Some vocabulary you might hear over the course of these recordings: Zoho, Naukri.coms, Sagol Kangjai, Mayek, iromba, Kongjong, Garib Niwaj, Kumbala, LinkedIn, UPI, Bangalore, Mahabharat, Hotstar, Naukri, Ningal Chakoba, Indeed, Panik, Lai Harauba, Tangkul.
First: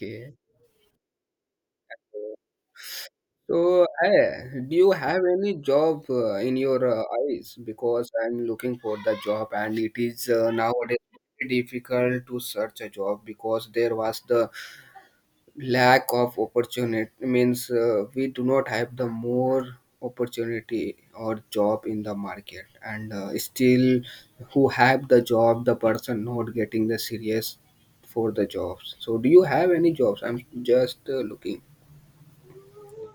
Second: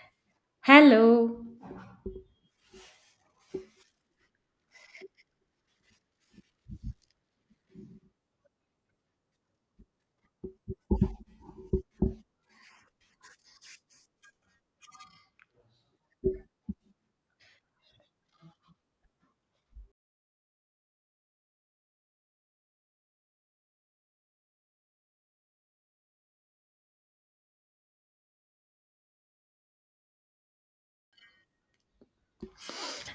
Okay. Hello. So, hey, do you have any job in your eyes? Because I'm looking for the job, and it is nowadays very difficult to search a job because there was the lack of opportunity. Means we do not have the more opportunity or job in the market, and still, who have the job, the person not getting the serious for the jobs. So, do you have any jobs? I'm just looking.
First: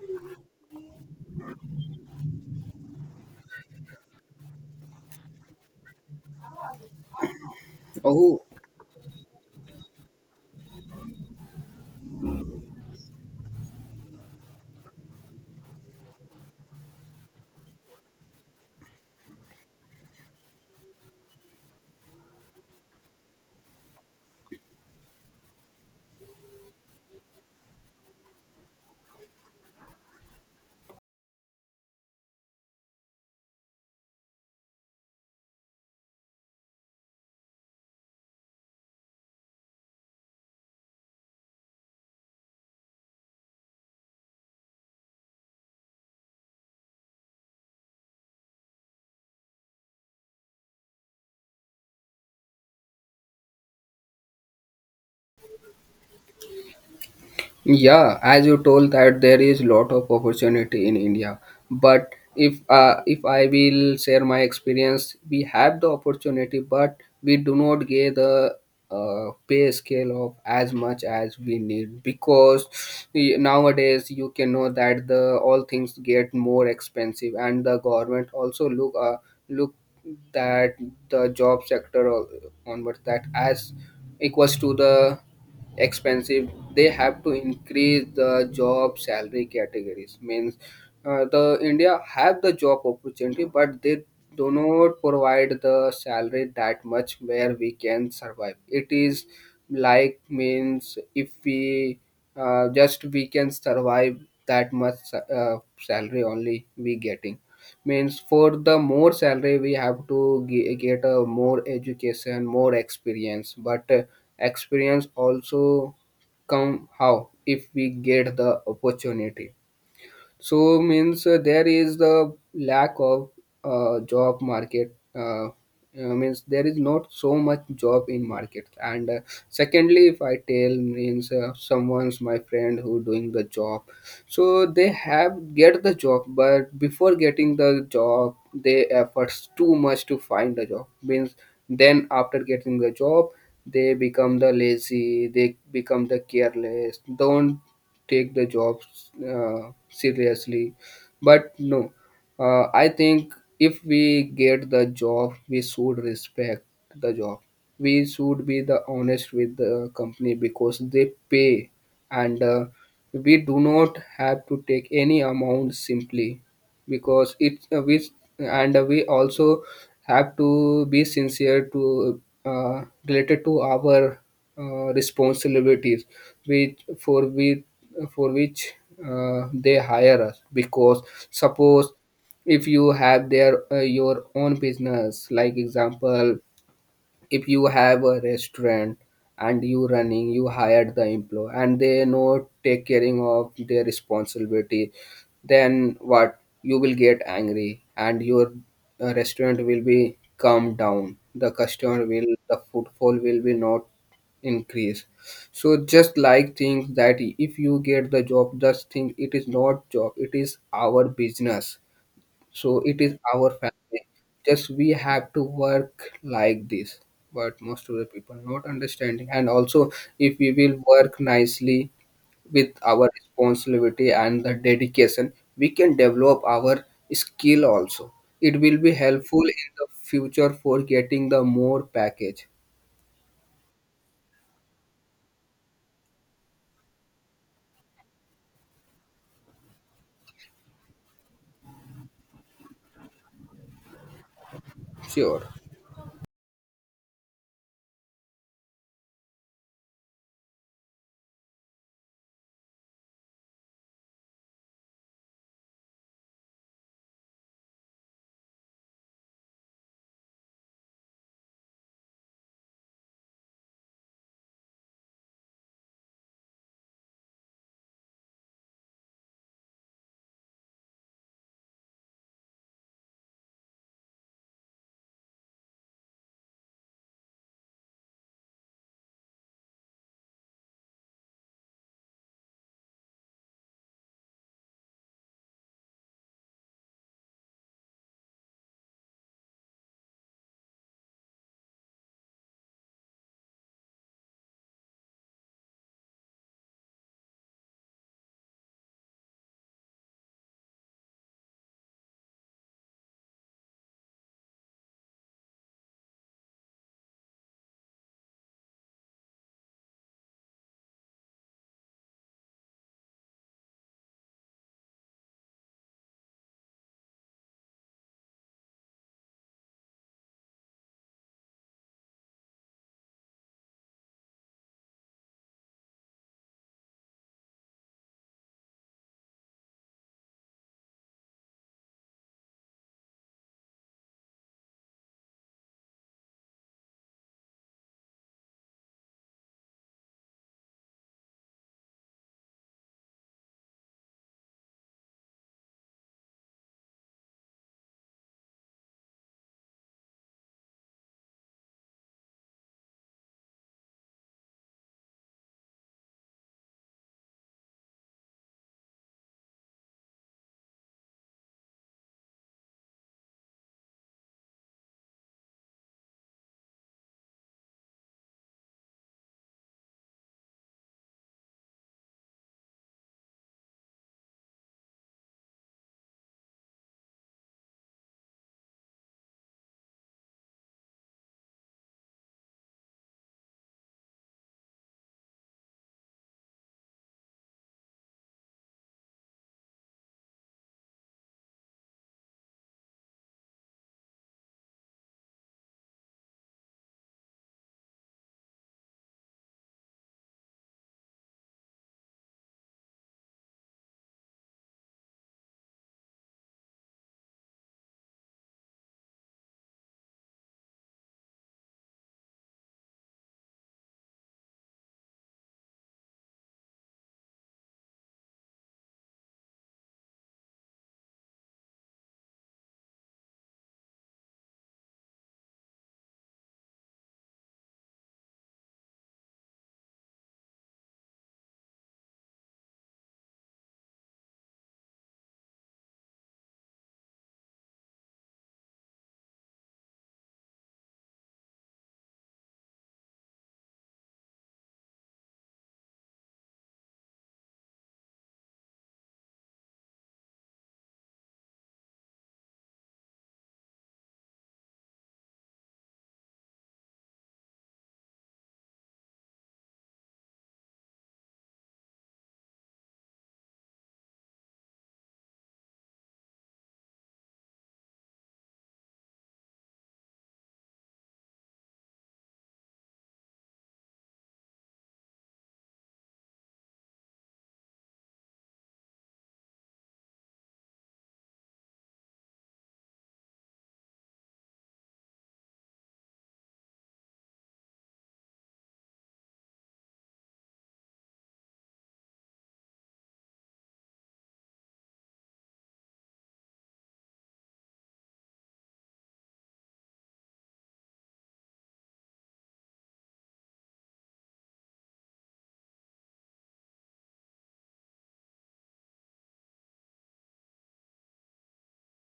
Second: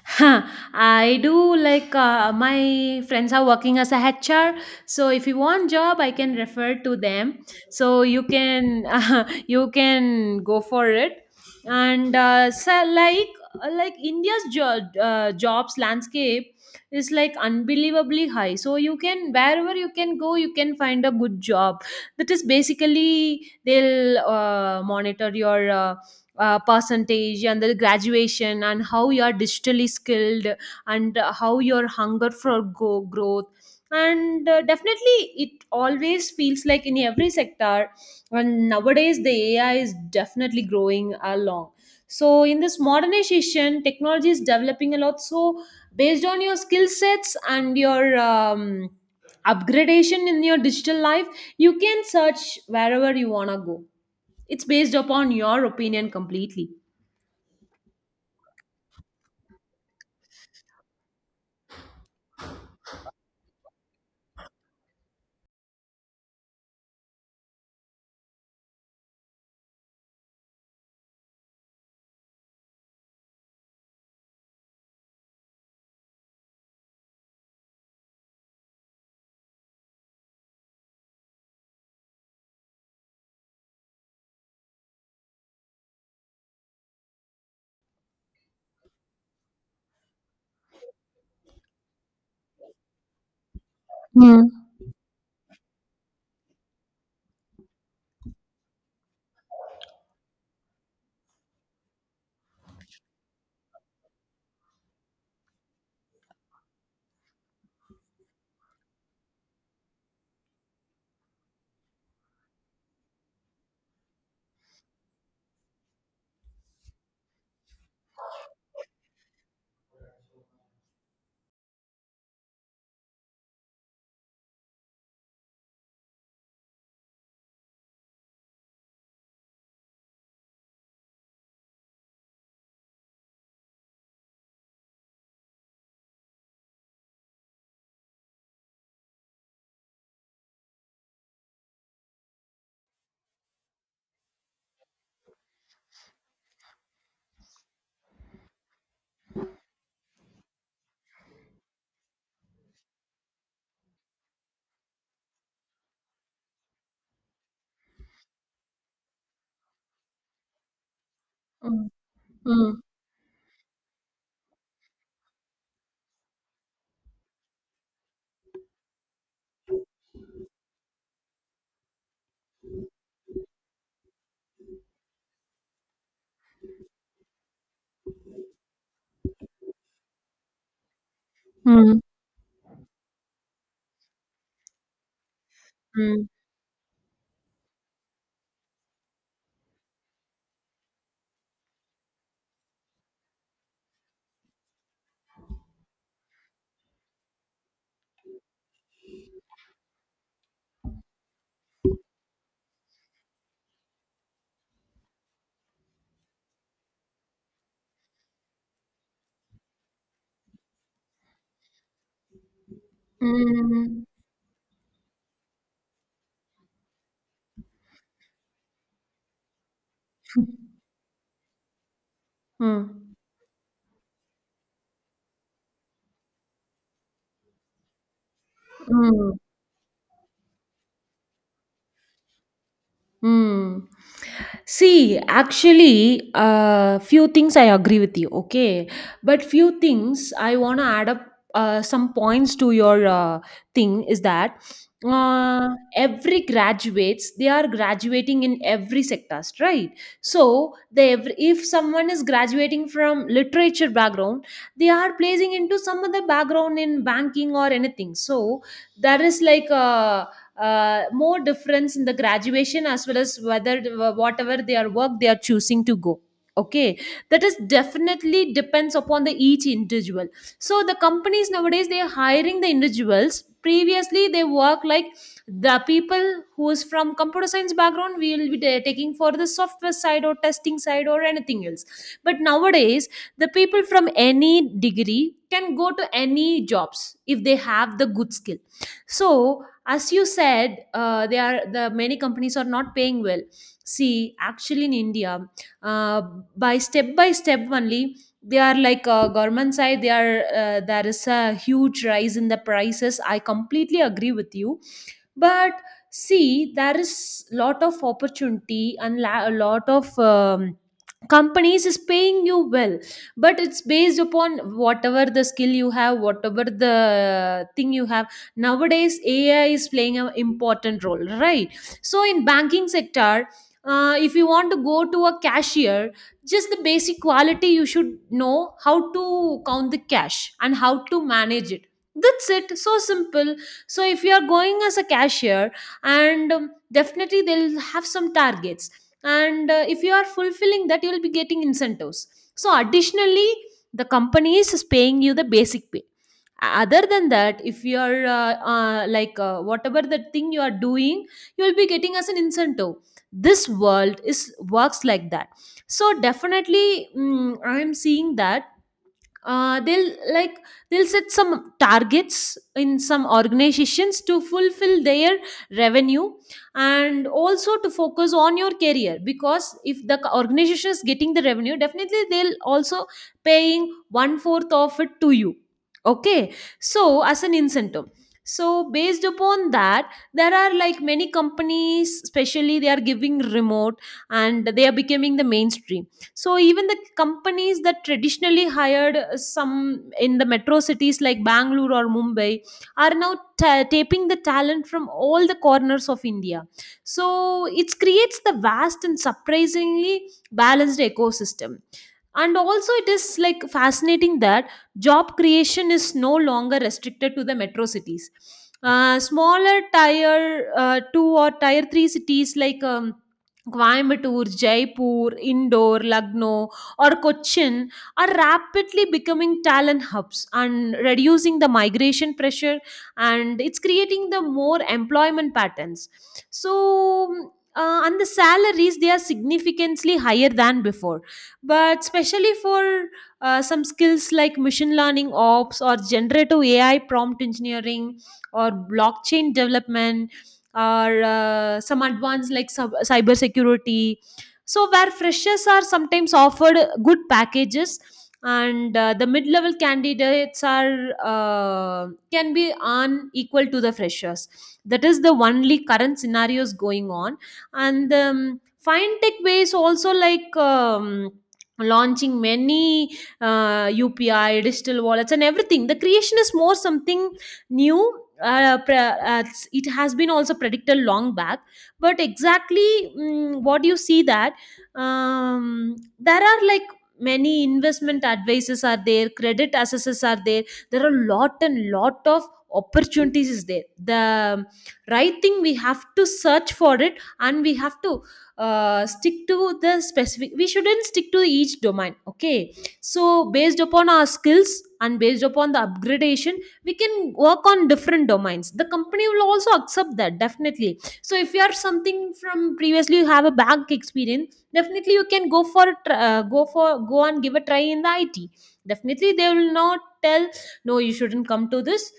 Huh, I do like my friends are working as a HR. So if you want job, I can refer to them. So you Oh, can you can go for it. And so like India's jobs landscape is like unbelievably high. So you can wherever you can go, you can find a good job. That is basically they'll monitor your percentage and the graduation, and how you are digitally skilled, and how your hunger for growth, and definitely it always feels like in every sector. And nowadays the AI is definitely growing along, so in this modernization technology is developing a lot. So based on your skill sets and your upgradation in your digital life, you can search wherever you want to go. It's based upon your opinion completely. yeah, as you told that there is lot of opportunity in India, but if I will share my experience, we have the opportunity, but we do not get the pay scale of as much as we need because nowadays you can know that the all things get more expensive, and the government also look that the job sector onwards that as equals to the expensive they have to increase the job salary categories means the india have the job opportunity but they do Mm. not provide the salary that much where we can survive. It is like means if we just we can survive that much salary only we getting. Means for the more salary, we have to get a more education, more experience. But experience also come how if we get the opportunity. So means there is the lack of job market. Means there is not so much job in market, and secondly if I tell means someone's my friend who doing the job, so they have get the job, but before getting the job they efforts too much to find the job means then after getting the job they become the lazy, they become the careless, don't take the jobs seriously. But no, I think if we get the job, we should respect the job. We should be the honest with the company because they pay, Mm. and Mm. we do not have to take any amount simply because it we, and we also have to be sincere to related to our responsibilities which for we for which they hire us because suppose Mm. if you have their your own business, like Mm. example, if you have a restaurant and you running you hire the employee and they know take caring of their responsibility, then what you will get angry and your restaurant will be calmed down, the customer will, the footfall will be not increase. So just like think that if you get the job, just think it is not job, it is our business, so it is our family. Mm. Just we have to work like this. But most of the people not understanding. And also, if we will work nicely with our Mm. responsibility and the dedication, we can develop our skill also. It will be Mm. helpful in the future for getting the more package. Hmm. See, actually, few things I agree with you, okay? But few things I want to add up some points to your thing is that Sure. uh, every graduates, they are graduating in every sectors, right? So, if someone is graduating from literature background, they are placing into some other background in banking or anything. So, there is like a more difference in the graduation, as well as whether whatever their work they are choosing to go, okay. That is definitely depends upon the each individual. So the companies nowadays they are hiring the individuals. Previously they work like the people who is from computer science background, we will be taking for the software side or testing side or anything else. But nowadays the people from any degree can go to any jobs if they have the good skill. So as you said, they are the many companies are not paying well. See, actually in india, uh, by step only they are like, government side, they are, there is a huge rise in the prices, I completely agree with you. But see, there is lot of opportunity and a lot of um, companies is paying you well. But it's based upon whatever the skill you have, whatever the thing you have. Nowadays AI is playing an important role, right? So in banking sector, if you want to go to a cashier, just the basic quality you should know, how to count the cash and how to manage it. That's it, so simple. So if you are going as a cashier, and definitely they'll have some targets, and if you are fulfilling that you will be getting incentives. So additionally the company is paying you the basic pay. Other than that, if you are whatever the thing you are doing, you will be getting as an incentive. This world is works like that. So definitely I am seeing that they'll like they'll set some targets in some organizations to fulfill their revenue, and also to focus on your career. Because if the organization is getting the revenue, definitely they'll also paying one fourth of it to you, okay, so as an incentive. So based upon that, there are like many companies, especially they are giving remote, and they are becoming the mainstream. So even the companies that traditionally hired some in the metro cities like Bangalore or Mumbai are now taping the talent from all the corners of India. So it creates the vast and surprisingly balanced ecosystem. And also it is like fascinating that job creation is no longer restricted to the metro cities. Smaller tier 2 or tier 3 cities like Coimbatore, Jaipur, Indore, Lucknow, or Cochin are rapidly becoming talent hubs and reducing the migration pressure, and it's creating the more employment patterns. So, and the salaries they are significantly higher than before. But especially for some skills like machine learning ops, or generative AI prompt engineering, or blockchain development, or some advanced like cyber security. So where freshers are sometimes offered good packages, and the mid-level candidates are can be unequal to the freshers. That is the only current scenarios going on. And fintech ways also like launching many UPI, digital wallets, and everything. The creation is more something new. It has been also predicted long back, but exactly what you see that there are like many investment advices are there, credit assessors are there. There are lot and lot of opportunities is there. The right thing we have to search for it, and we have to stick to the specific. We shouldn't stick to each domain, okay? So based upon our skills and based upon the upgradation, we can work on different domains, the company will also accept that, definitely. So if you are something from previously you have a bank experience, definitely you can go for a go and give a try in the it. Definitely they will not tell no, you shouldn't come to this.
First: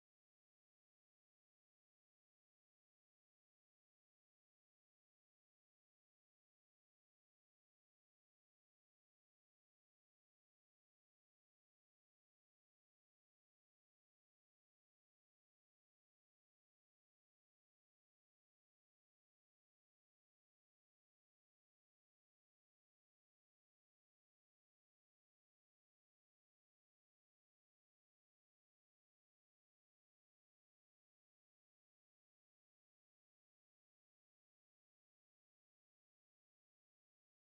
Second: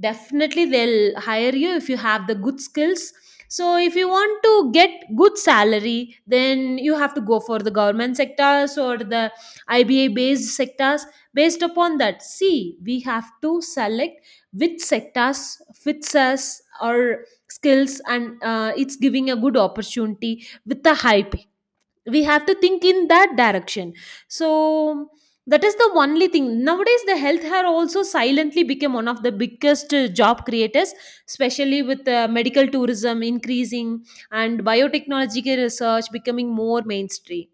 Definitely they'll hire you if you have the good skills. So if you want to get good salary, then you have to go for the government sectors, or the IBA based sectors. Based upon that, see, we have to select which sectors fits us, our skills, and it's giving a good opportunity with the high pay. We have to think in that direction. So that is the only thing. Nowadays the health care also silently became one of the biggest job creators, especially with medical tourism increasing, and biotechnological research becoming more mainstream.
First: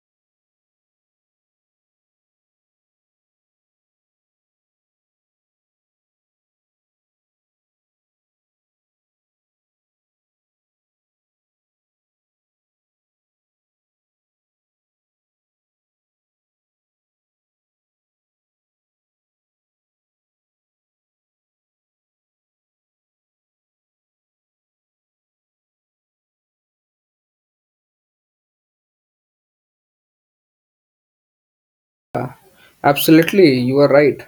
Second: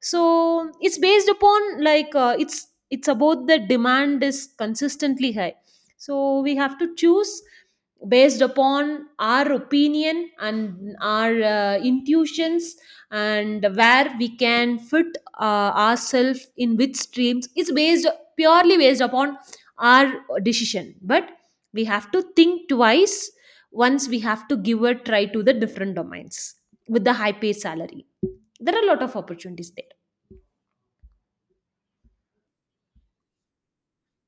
So it's based upon like it's about the demand is consistently high. So we have to choose based upon our opinion and our intuitions, and where we can fit ourselves in which streams, is based purely based upon our decision. But we have to think twice. Once we have to give a try to the different domains with the high paid salary, there are a lot of opportunities there. Absolutely, you are right.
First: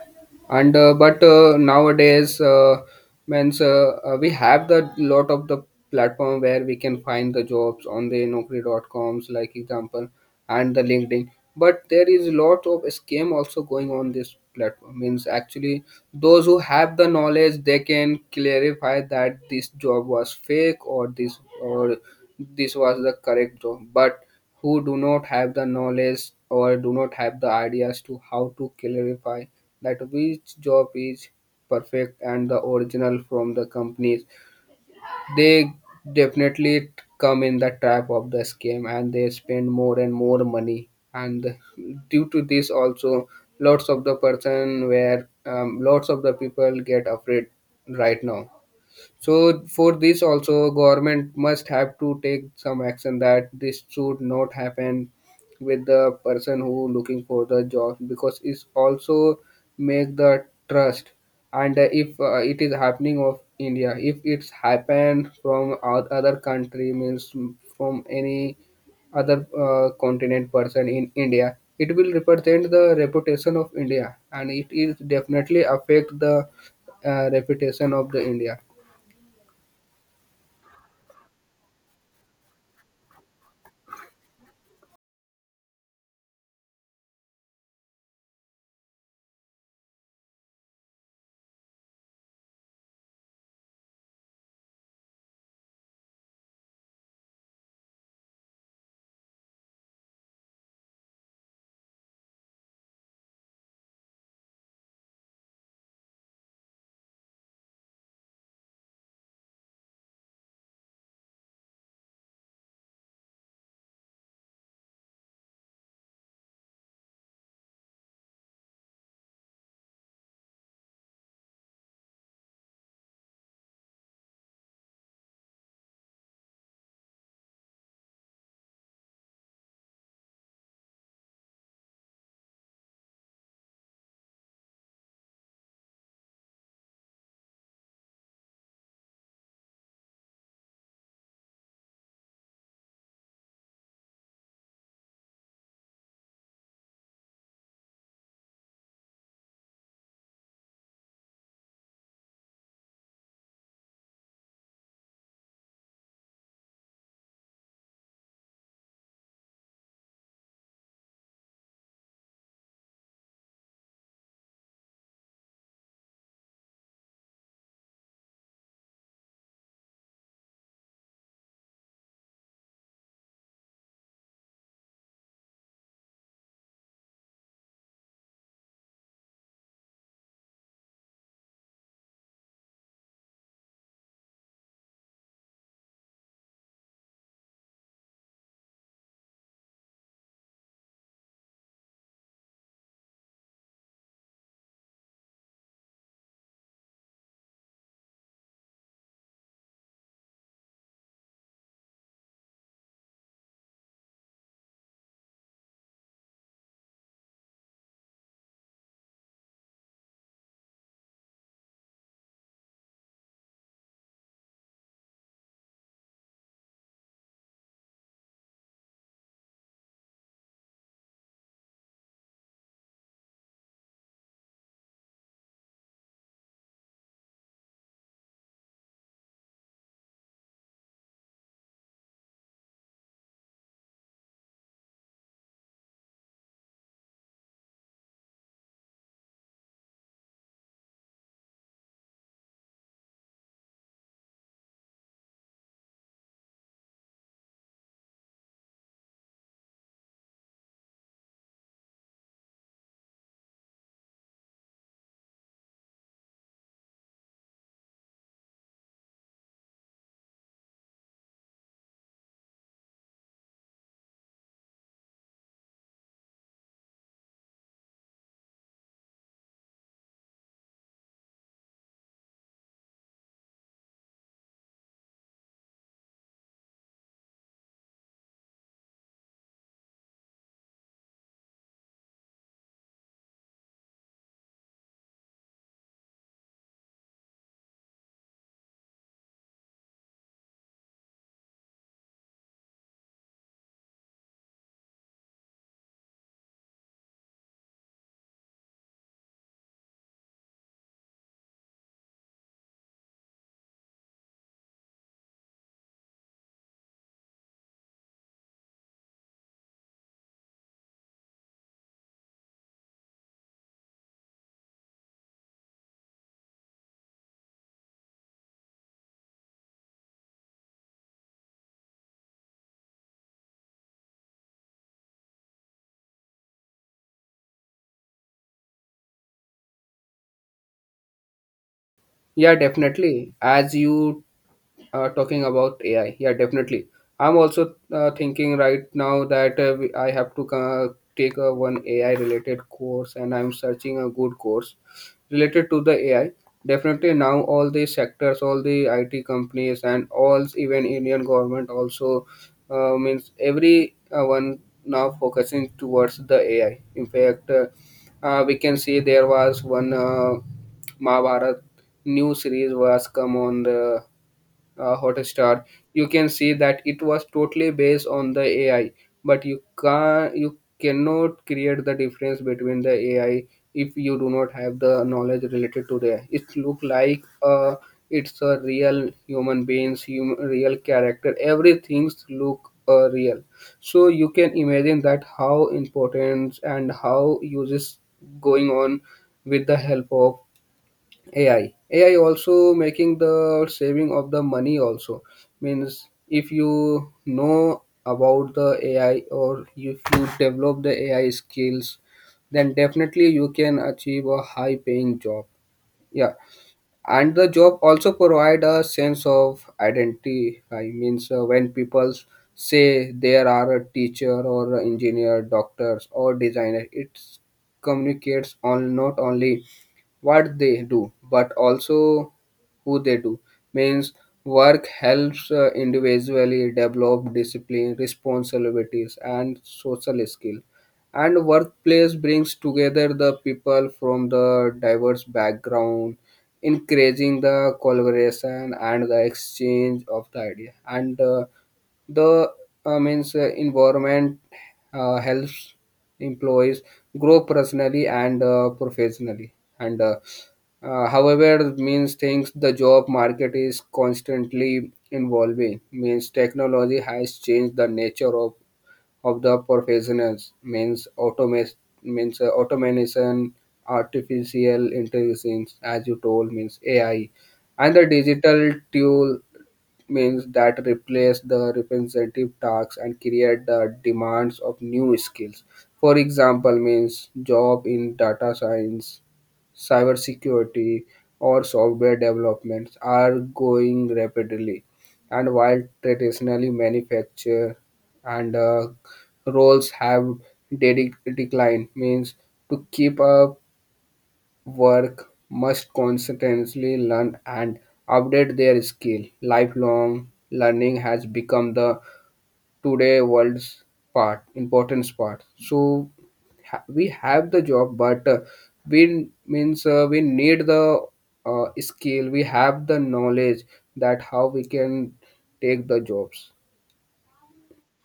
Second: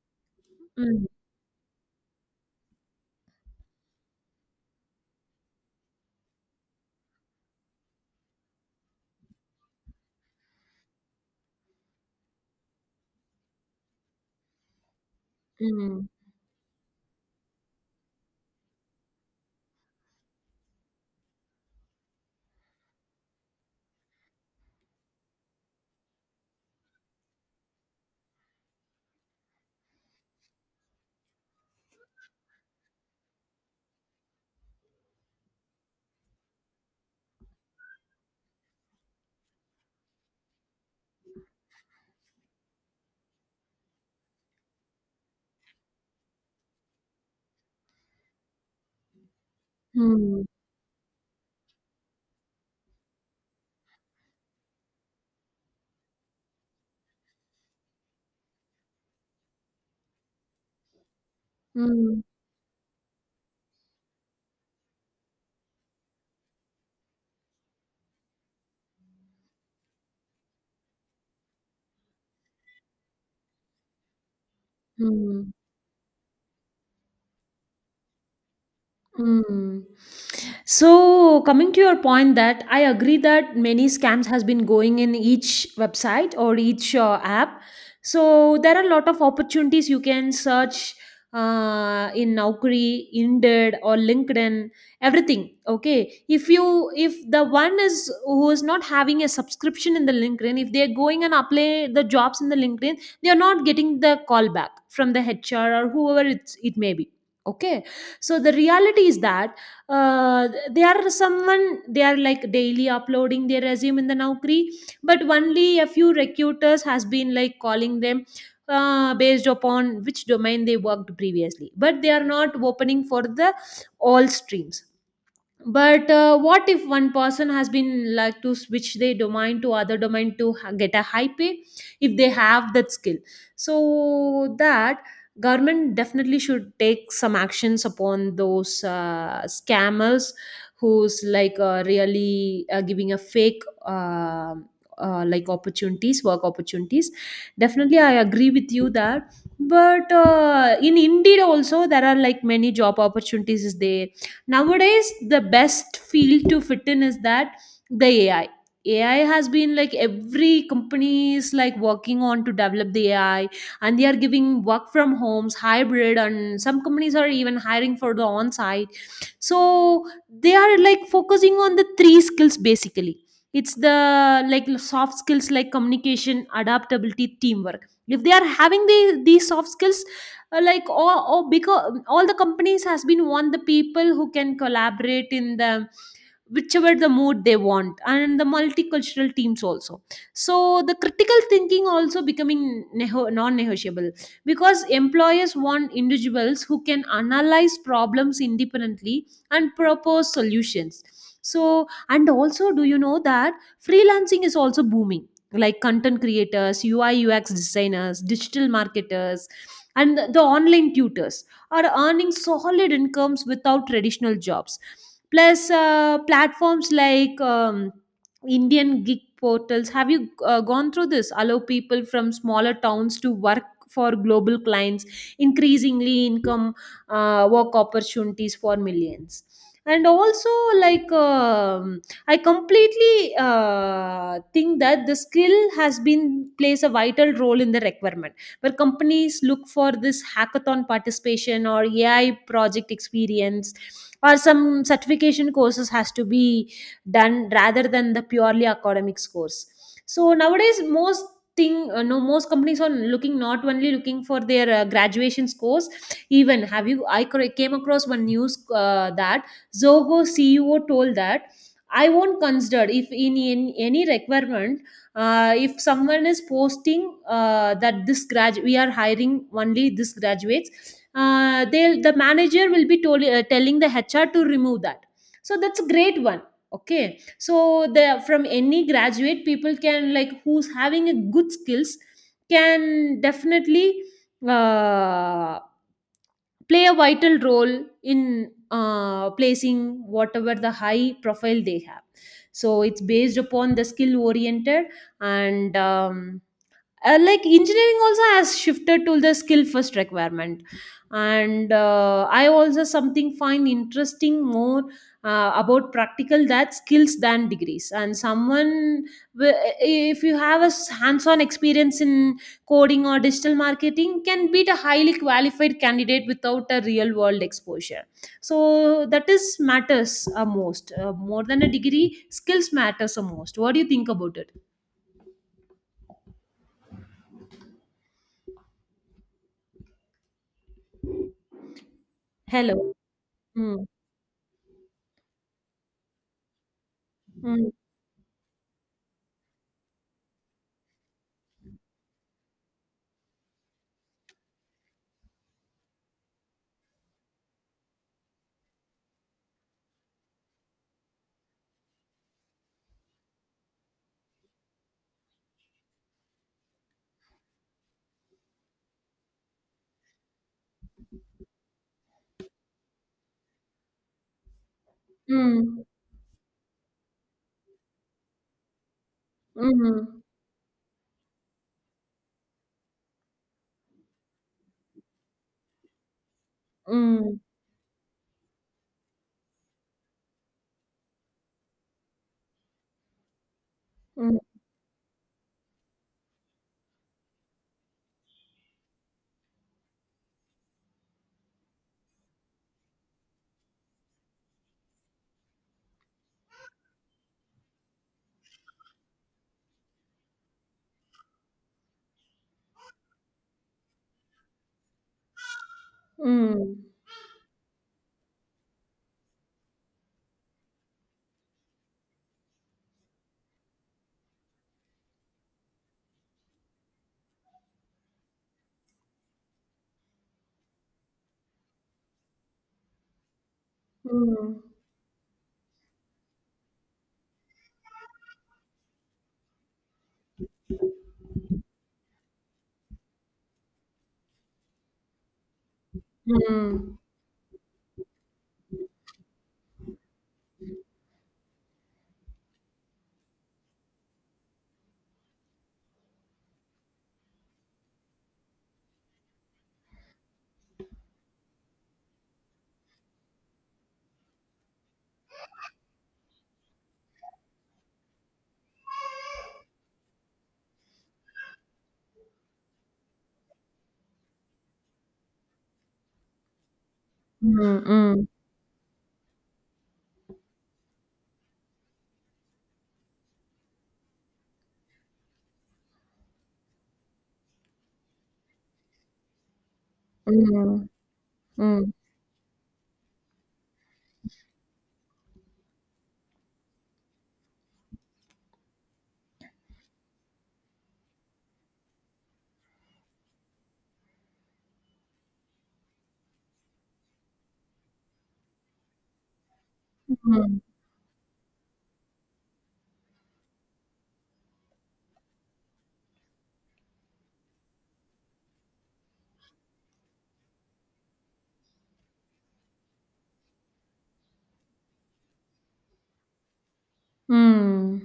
And Mm. Means we have the lot of the platform where we can find the jobs on the Naukri.coms, like example, and the LinkedIn. But there is a lot of scam also going on this platform. Means actually, Mm. those who have the knowledge, they can clarify that this job was fake or this was the correct job. But who do not have the knowledge or do not have the ideas to how to clarify that which job is perfect and the original from the companies, they definitely come in the trap of the scam and they spend more and more money. And due to this also, lots of the person where lots of the people get afraid right now. So for this Mm. also government must have to take some action that this should not happen with the person who looking for the job because it's also make the trust. And if Mm. It is happening of India, if it's happened from other country means from any other continent person in India, it will represent the reputation of India and it is Mm. definitely affect the reputation of the India. Mm. So coming to your point, that I agree that many scams has been going in each website or each app. So there are a lot of opportunities you can search in Naukri, Indeed or LinkedIn, everything. Okay. If you, if the one is who is not having a subscription in the LinkedIn, if they are going and apply the jobs in the LinkedIn, they are not getting the call back from the HR or whoever it's, it may be, okay. So the reality is that they are someone, they are like daily uploading their resume in the naukri, but only a few recruiters has been like calling them based upon which domain they worked previously, but they are not opening for the all streams. But what if one person has been like to switch their domain to other domain to get a high pay, if they have that skill. So that government definitely should take some actions upon those scammers, who's like really giving a fake like opportunities, work opportunities. Definitely I agree with you that. But in indeed also there are like many job opportunities is there. Nowadays, the best field to fit in is that the AI. AI has been like every company is like working on to develop the AI, and they are giving work from homes, hybrid, and some companies are even hiring for the on site. So they are like focusing on the three skills basically. It's the like soft skills like communication, adaptability, teamwork. If they are having the, these soft skills, or because all the companies has been want the people who can collaborate in the whichever the mood they want, and the multicultural teams also. So the critical thinking also becoming non-negotiable, because employers want individuals who can analyze problems independently and propose solutions. So and also, do you know that freelancing is also booming? Like content creators, UI UX designers, digital marketers, and the online tutors are earning solid incomes without traditional jobs. Plus platforms like indian gig portals, have you gone through this, allow people from smaller towns to work for global clients, increasingly income work opportunities for millions. And also like I completely think that the skill has been plays a vital role in the requirement, where companies look for this hackathon participation or AI project experience, or some certification courses has to be done rather than the purely academic scores. So nowadays most thing no most companies are looking, not only looking for their graduation scores. Even have you? I came across one news, that Zoho CEO told that, I won't consider if in any requirement, if someone is posting, that this grad we are hiring only this graduates, the manager will be told, telling the HR to remove that. So that's a great one. Okay. So the from any graduate people can, like, who's having a good skills can definitely uh, play a vital role in placing whatever the high profile they have. So it's based upon the skill oriented. And like engineering also has shifted to the skill first requirement. And I also something find interesting more about practical that skills than degrees. And someone, if you have a hands-on experience in coding or digital marketing, can beat a highly qualified candidate without a real world exposure. So that is matters, most, more than a degree. Skills matters the most. What do you think about it? Yeah, Hello. definitely. As Mm, you talking about AI. Yeah, definitely. I'm mm. also thinking right now that I have to take a one AI related course, and I'm searching a good course related to the AI. Definitely now all the sectors, all the IT companies, and all even Indian government also means every one now focusing towards the AI. In fact, we can see there was one Mahabharat new series was come on the Hotstar, Mm, you can see that it was totally based on the AI. But mm, you cannot create the difference between the AI if you do not have the knowledge related to the. It look like mm, it's a real human beings, real character. Everything's look real. So you mm, can imagine that how important and how uses going on with the help of AI. AI also making the saving of the money also means if you know about the AI or if you develop the AI skills, then definitely you can achieve a high paying job. Yeah, mm, and the job also provide a sense of identity. I means when people say there are a teacher or a engineer doctors or designer, it communicates on not only what they do, but also who they do means mm, work helps individually develop discipline responsibilities and social skill. And workplace brings together the people from the diverse background, mm, mm, encouraging the collaboration and the exchange of the idea. And the means environment helps employees grow personally and professionally. And however means things the job market is constantly evolving means technology has changed the nature of the professionals means automation means automation, artificial intelligence, as you told means ai, and the mm, digital tool means that replace the representative tasks and create the demands of new skills. For example, means job in data science, mm, cybersecurity, or mm. software developments are going rapidly. And while traditionally manufacture and roles have declined means to keep up work must constantly learn and update their skill. Mm, Lifelong mm. learning has become the today world's part importance part. So we have the job, but we means we need the skill, we have the knowledge that how we can take the jobs. Hmm.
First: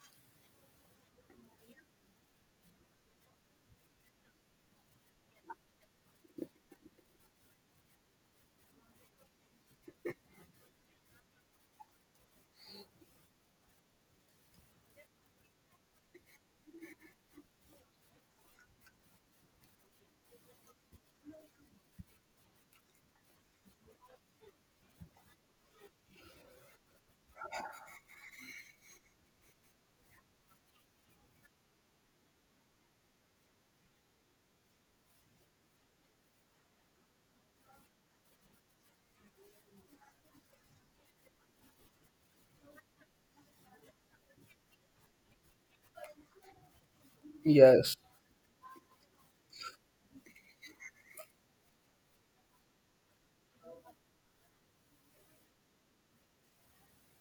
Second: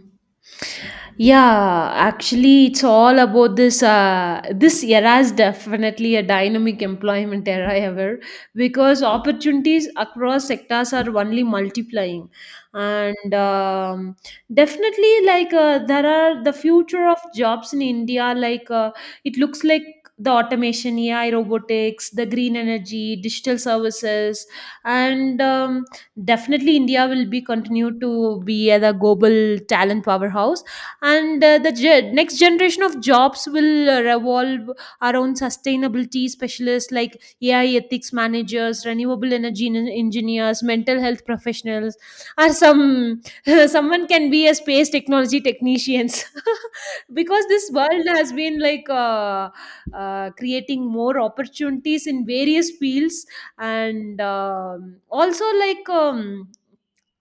Yeah, actually, it's all about this. This era is definitely a dynamic employment era ever, because opportunities across sectors are only multiplying. And definitely, like, there are the future of jobs in India. Like, it looks like the automation, AI, robotics, the green energy, digital services. And definitely India will be continued to be as a global talent powerhouse, and the next generation of jobs will revolve around sustainability specialists like AI ethics managers, renewable energy engineers, mental health professionals, or some someone can be a space technology technicians because this Yes. world has been like, creating more opportunities in various fields. And also, like,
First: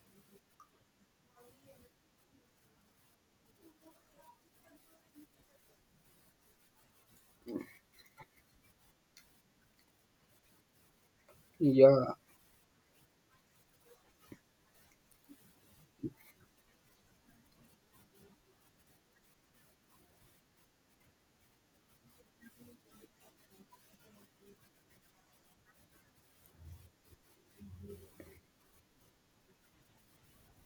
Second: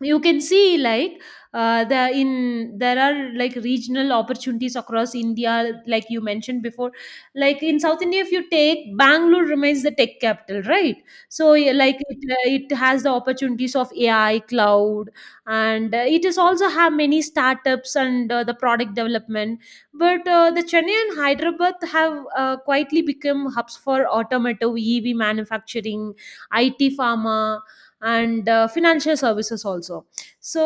you can see, like, the in there are like regional opportunities across India, like you mentioned before. Like in South India, if you take Bangalore remains the tech capital, right? So yeah, like Yeah. it has the opportunities of AI, cloud, and it is also have many startups and the product development. But the Chennai and Hyderabad have quietly become hubs for automotive EV manufacturing, IT pharma, and financial services also. So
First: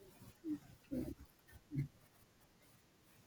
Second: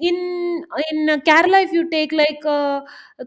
in Kerala, if you take, like,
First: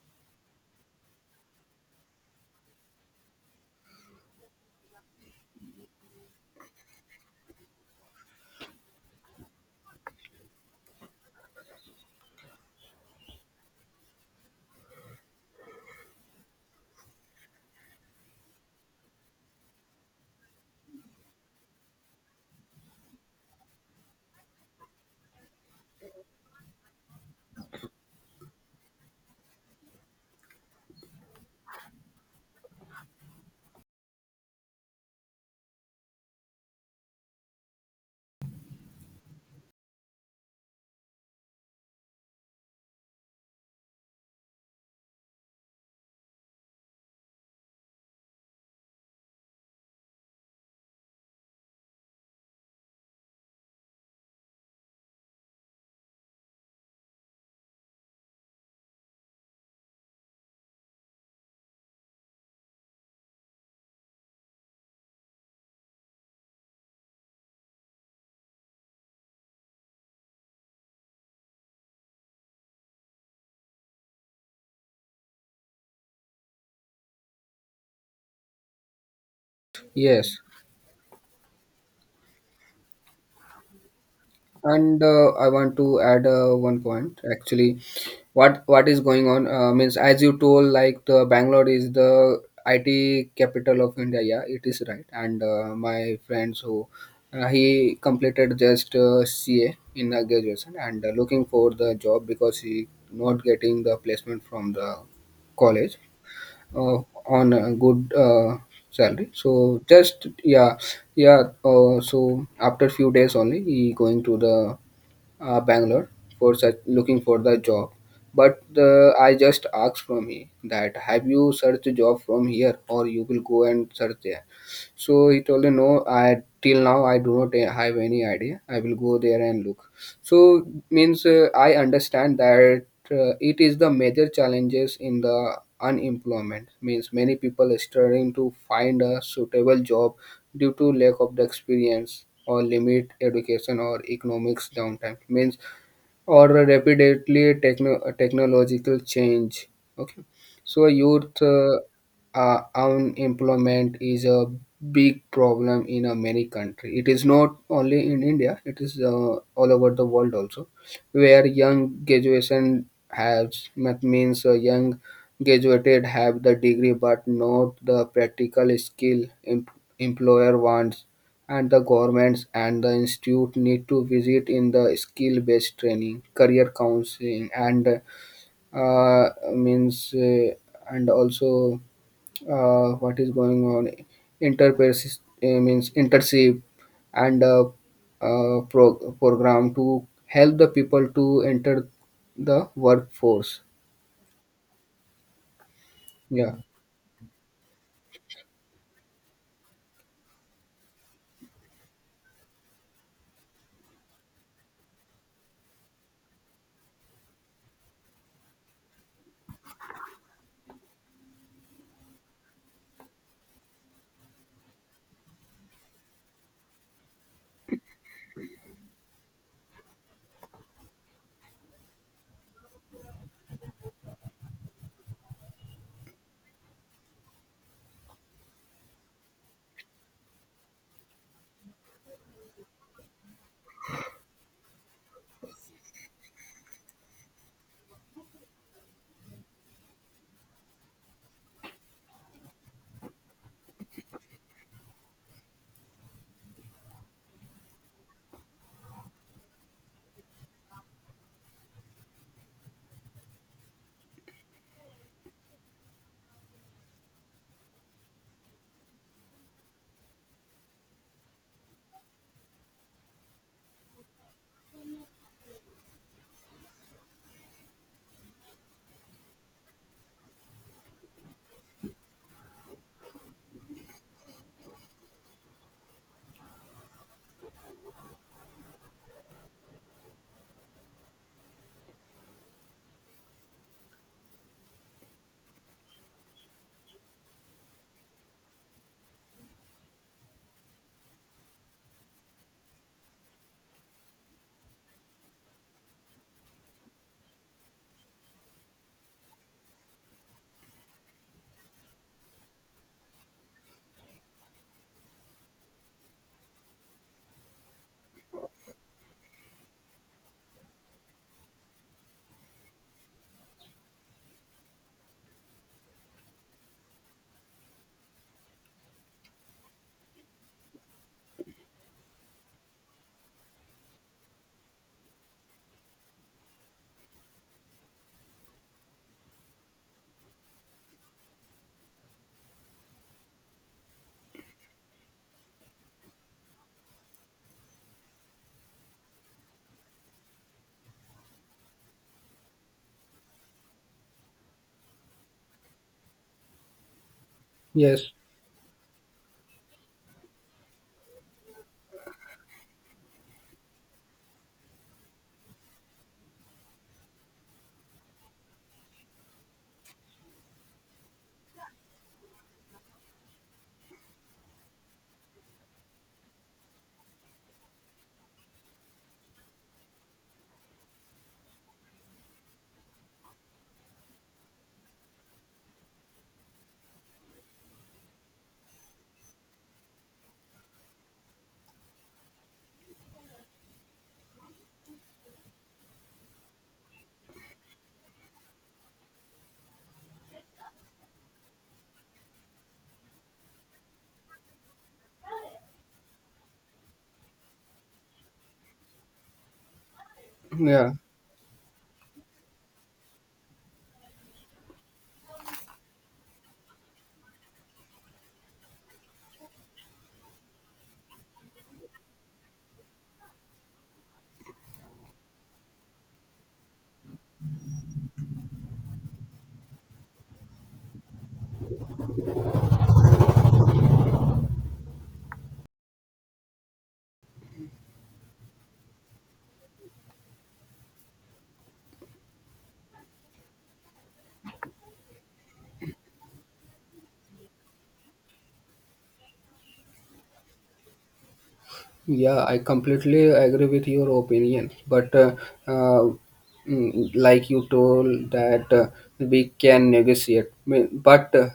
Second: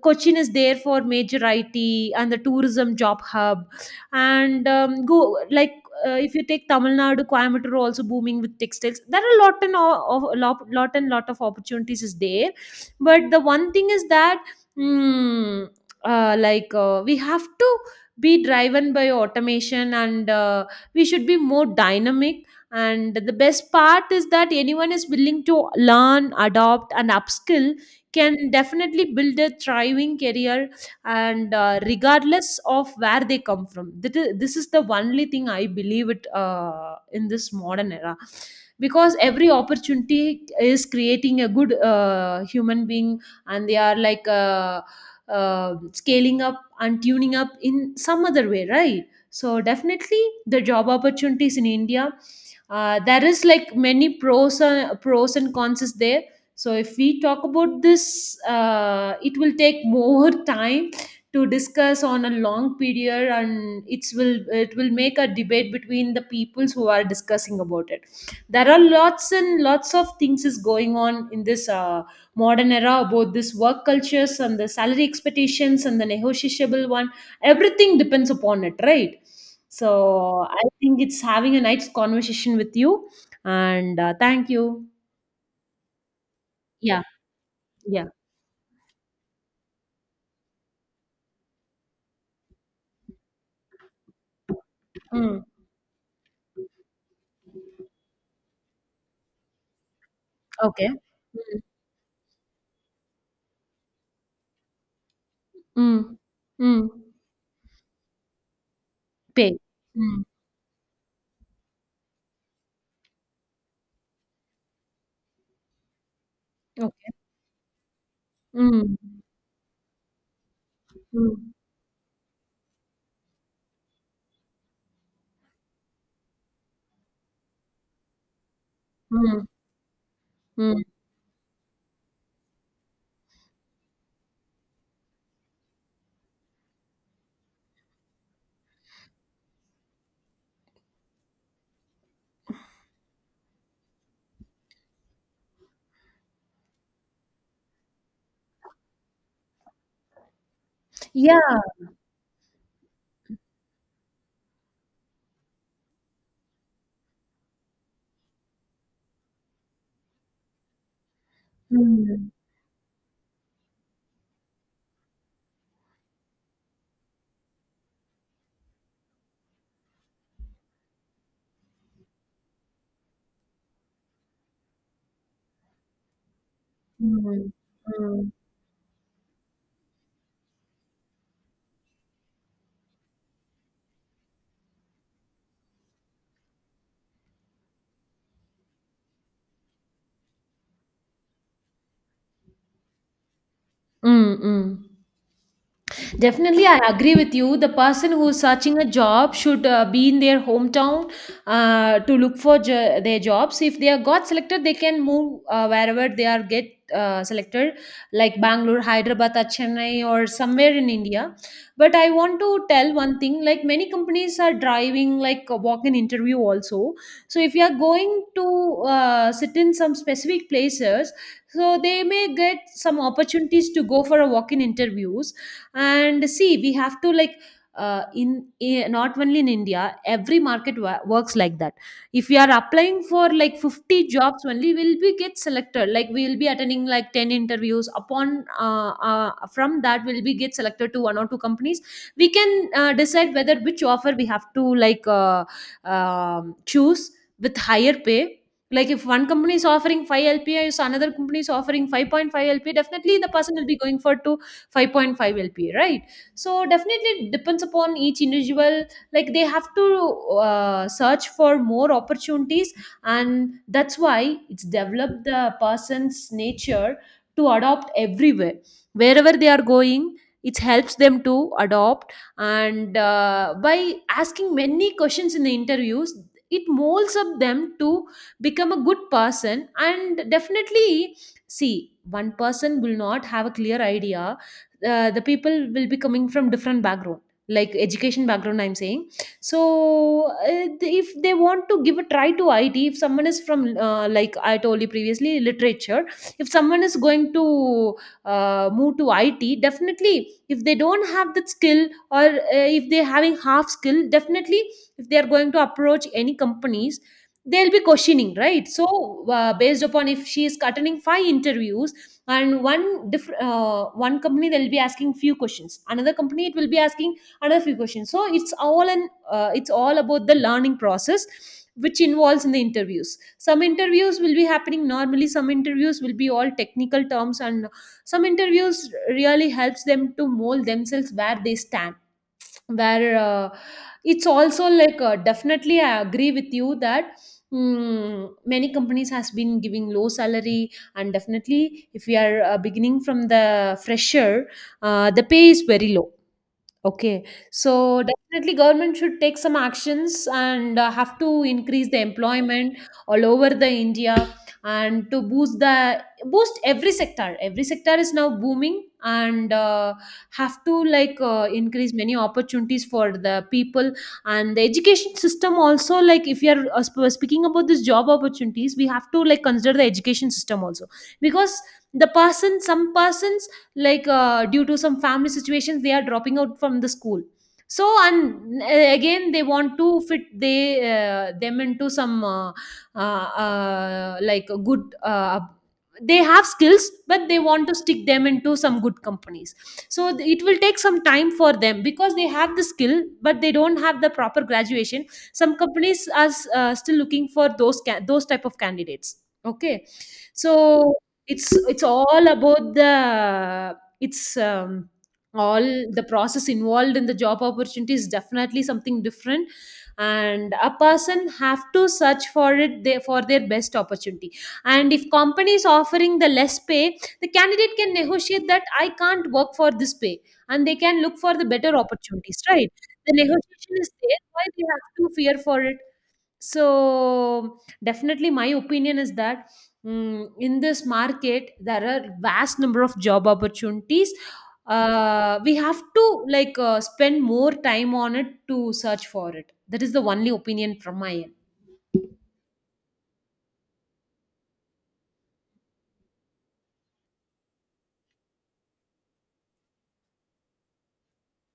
Cochin is there for major IT and the tourism job hub. And go, like, if you take Tamil Nadu, Coimbatore also booming with textiles. There are a lot and of lot, lot and lot of opportunities is there, but the one thing is that, mm, like, we have to be driven by automation, and we should be more dynamic. And the best part is that anyone is willing to learn, adopt and upskill can definitely build a thriving career, and regardless of where they come from. That is This is the only thing I believe it, in this modern era, because every opportunity is creating a good, human being, and they are, like, scaling up and tuning up in some other way, right? So definitely the job opportunities in India, there is, like, many pros and cons is there. So if we talk about this, it will take more time to discuss on a long period, and it will make a debate between the peoples who are discussing about it. There are lots and lots of things is going on in this, modern era, about this work cultures and the salary expectations and the negotiable one. Everything depends upon it, right? Yes. So I think it's having a nice conversation with you, and thank you. And I want to add one Yeah, point actually. yeah. What is going on means as you told like the bangalore is the it capital of india. Yeah, it is right. And Mm. My friends who he completed just ca in a graduation Okay. and looking Mm. for the job because he not getting the placement from the college Mm. Mm. uh, on a good salary, Pay. so Mm. just. Yeah, yeah, so after few days only he going to the Bangalore for such Okay. looking for the job. But Mm. I just asked from him that have Mm. you searched a job from here or you will go and search there. So he told me no. I till now I do not have any idea. I will go there Mm. and look. So Mm. means I understand that it is the major challenges in the unemployment means many people are struggling to find a suitable job due to lack of the experience or limit education or economics downtime means or a rapidly technological change. Okay, so Yeah. youth unemployment is a big problem in a many country. It is not only in India; it is all over the world also, where young Mm. graduation has that means young graduated have the degree but not the practical skill employer wants. And the governments and the institute need to visit in the skill based training, career counseling, Mm. and Mm. Means and also what is going on, interpersist means internship and program to help the people to enter the workforce. Mm. Mm. Yeah. Definitely, I agree with you. The person who's searching a job should be in their hometown, to look for their jobs. If they are got selected, they can move, wherever they are get selected, like Bangalore, Hyderabad, or Chennai, or somewhere in India. But I want to tell one thing: like many companies are driving like a walk-in interview also. So if you are going to sit in some specific places, so they may get some opportunities to go for a walk-in interviews, and see we have to, like, not only in India, every market works like that. If we are applying for, like, 50 jobs, only will be get selected, like we will be attending, like, 10 interviews upon, from that will be get selected to one or two companies. We can decide whether which offer we have to, like, choose with higher pay. Like if one company is offering 5 LPA is another company is offering 5.5 LPA, definitely the person will be going for to 5.5 LPA, right? So definitely it depends upon each individual. Like they have to search for more opportunities, and that's why it's developed the person's nature to adopt everywhere, wherever they are going. It helps them to adopt and, by asking many questions in the interviews, it molds up them to become a good person, and definitely, see, one person will not have a clear idea. The people will be coming from different background, like education background I'm saying. So uh, if they want to give a try to it, if someone is from, like I told you previously, literature, if someone is going to move to it, definitely if they don't have that skill, or if they're having half skill, definitely if they are going to approach any companies, they'll be questioning, right? So based upon if she is attending five interviews, and one company they'll be asking few questions, another company it will be asking another few questions. So it's all about the learning process, which involves in the interviews. Some interviews will be happening normally, some interviews will be all technical terms, and some interviews really helps them to mold themselves where they stand, where, it's also, like, definitely I agree with you that, many companies has been giving low salary, and definitely if we are beginning from the fresher, the pay is very low. Okay, so Yes. definitely government should take some actions and have to increase the employment all over the India, and to boost every sector. Every sector is now booming, and have to, like, increase many opportunities for the people, and the education system also, like if you are speaking about this job opportunities, we have to like consider the education system also, because the person, some persons, like, due to some family situations, they are dropping out from the school. So and, again they want to fit they them into some, like a good, they have skills, but they want to stick them into some good companies. So it will take some time for them, because they have the skill but they don't have the proper graduation. Some companies are still looking for those those type of candidates. Okay. Yeah. So it's all about the, it's all the process involved in the job opportunity is definitely something different, and a person have to search for it, for their best opportunity. And if company is offering the less pay, the candidate can negotiate that I can't work for this pay, and they can look for the better opportunities, right? The negotiation is there, why they have to fear for it? So definitely, my opinion is that, in this market there are vast number of job opportunities. We have to, like, spend more time on it to search for it. That is the only opinion from my end. Yeah, I completely agree with your opinion, but uh, like you told that we can negotiate. But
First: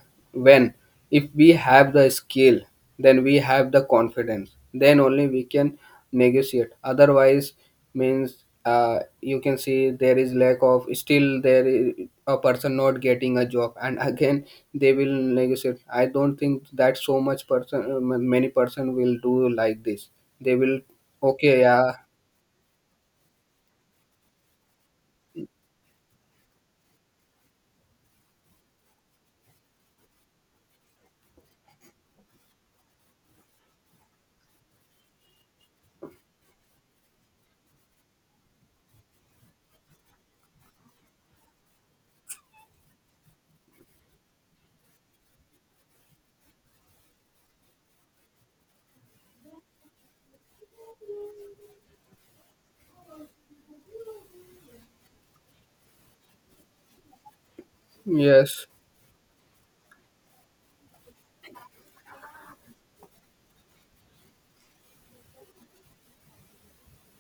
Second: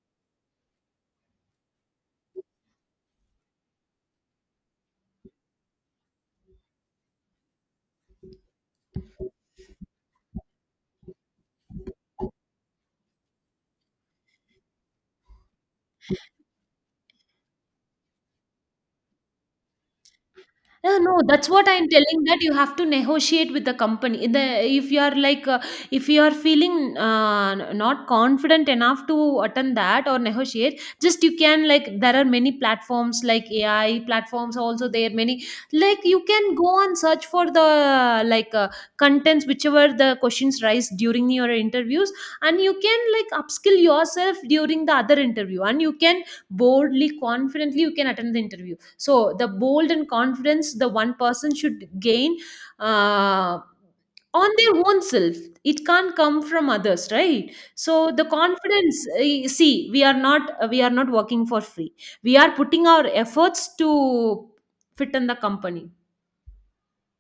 when if we have the skill, then we have the confidence, then only we can negotiate. Otherwise means you can see there is lack of still there is a person not getting a job and again they will negotiate. I don't think that so much person many person will do like this, they will. Yeah, no, that's Okay, what I'm yeah, telling that you have to negotiate with the company. The If you are, like, if you are feeling, not confident enough to attend that or negotiate, just you can, like, there are many platforms like AI platforms also, there are many, like you can go and search for the, like, contents, whichever the questions rise during your interviews, and you can, like, upskill yourself during the other interview, and you can boldly, confidently, you can attend the interview. So the bold and confidence the one person should gain, uh, on their own self. It can't come from others, right? So the yes. confidence, see, we are not working for free, we are putting our efforts to fit in the company.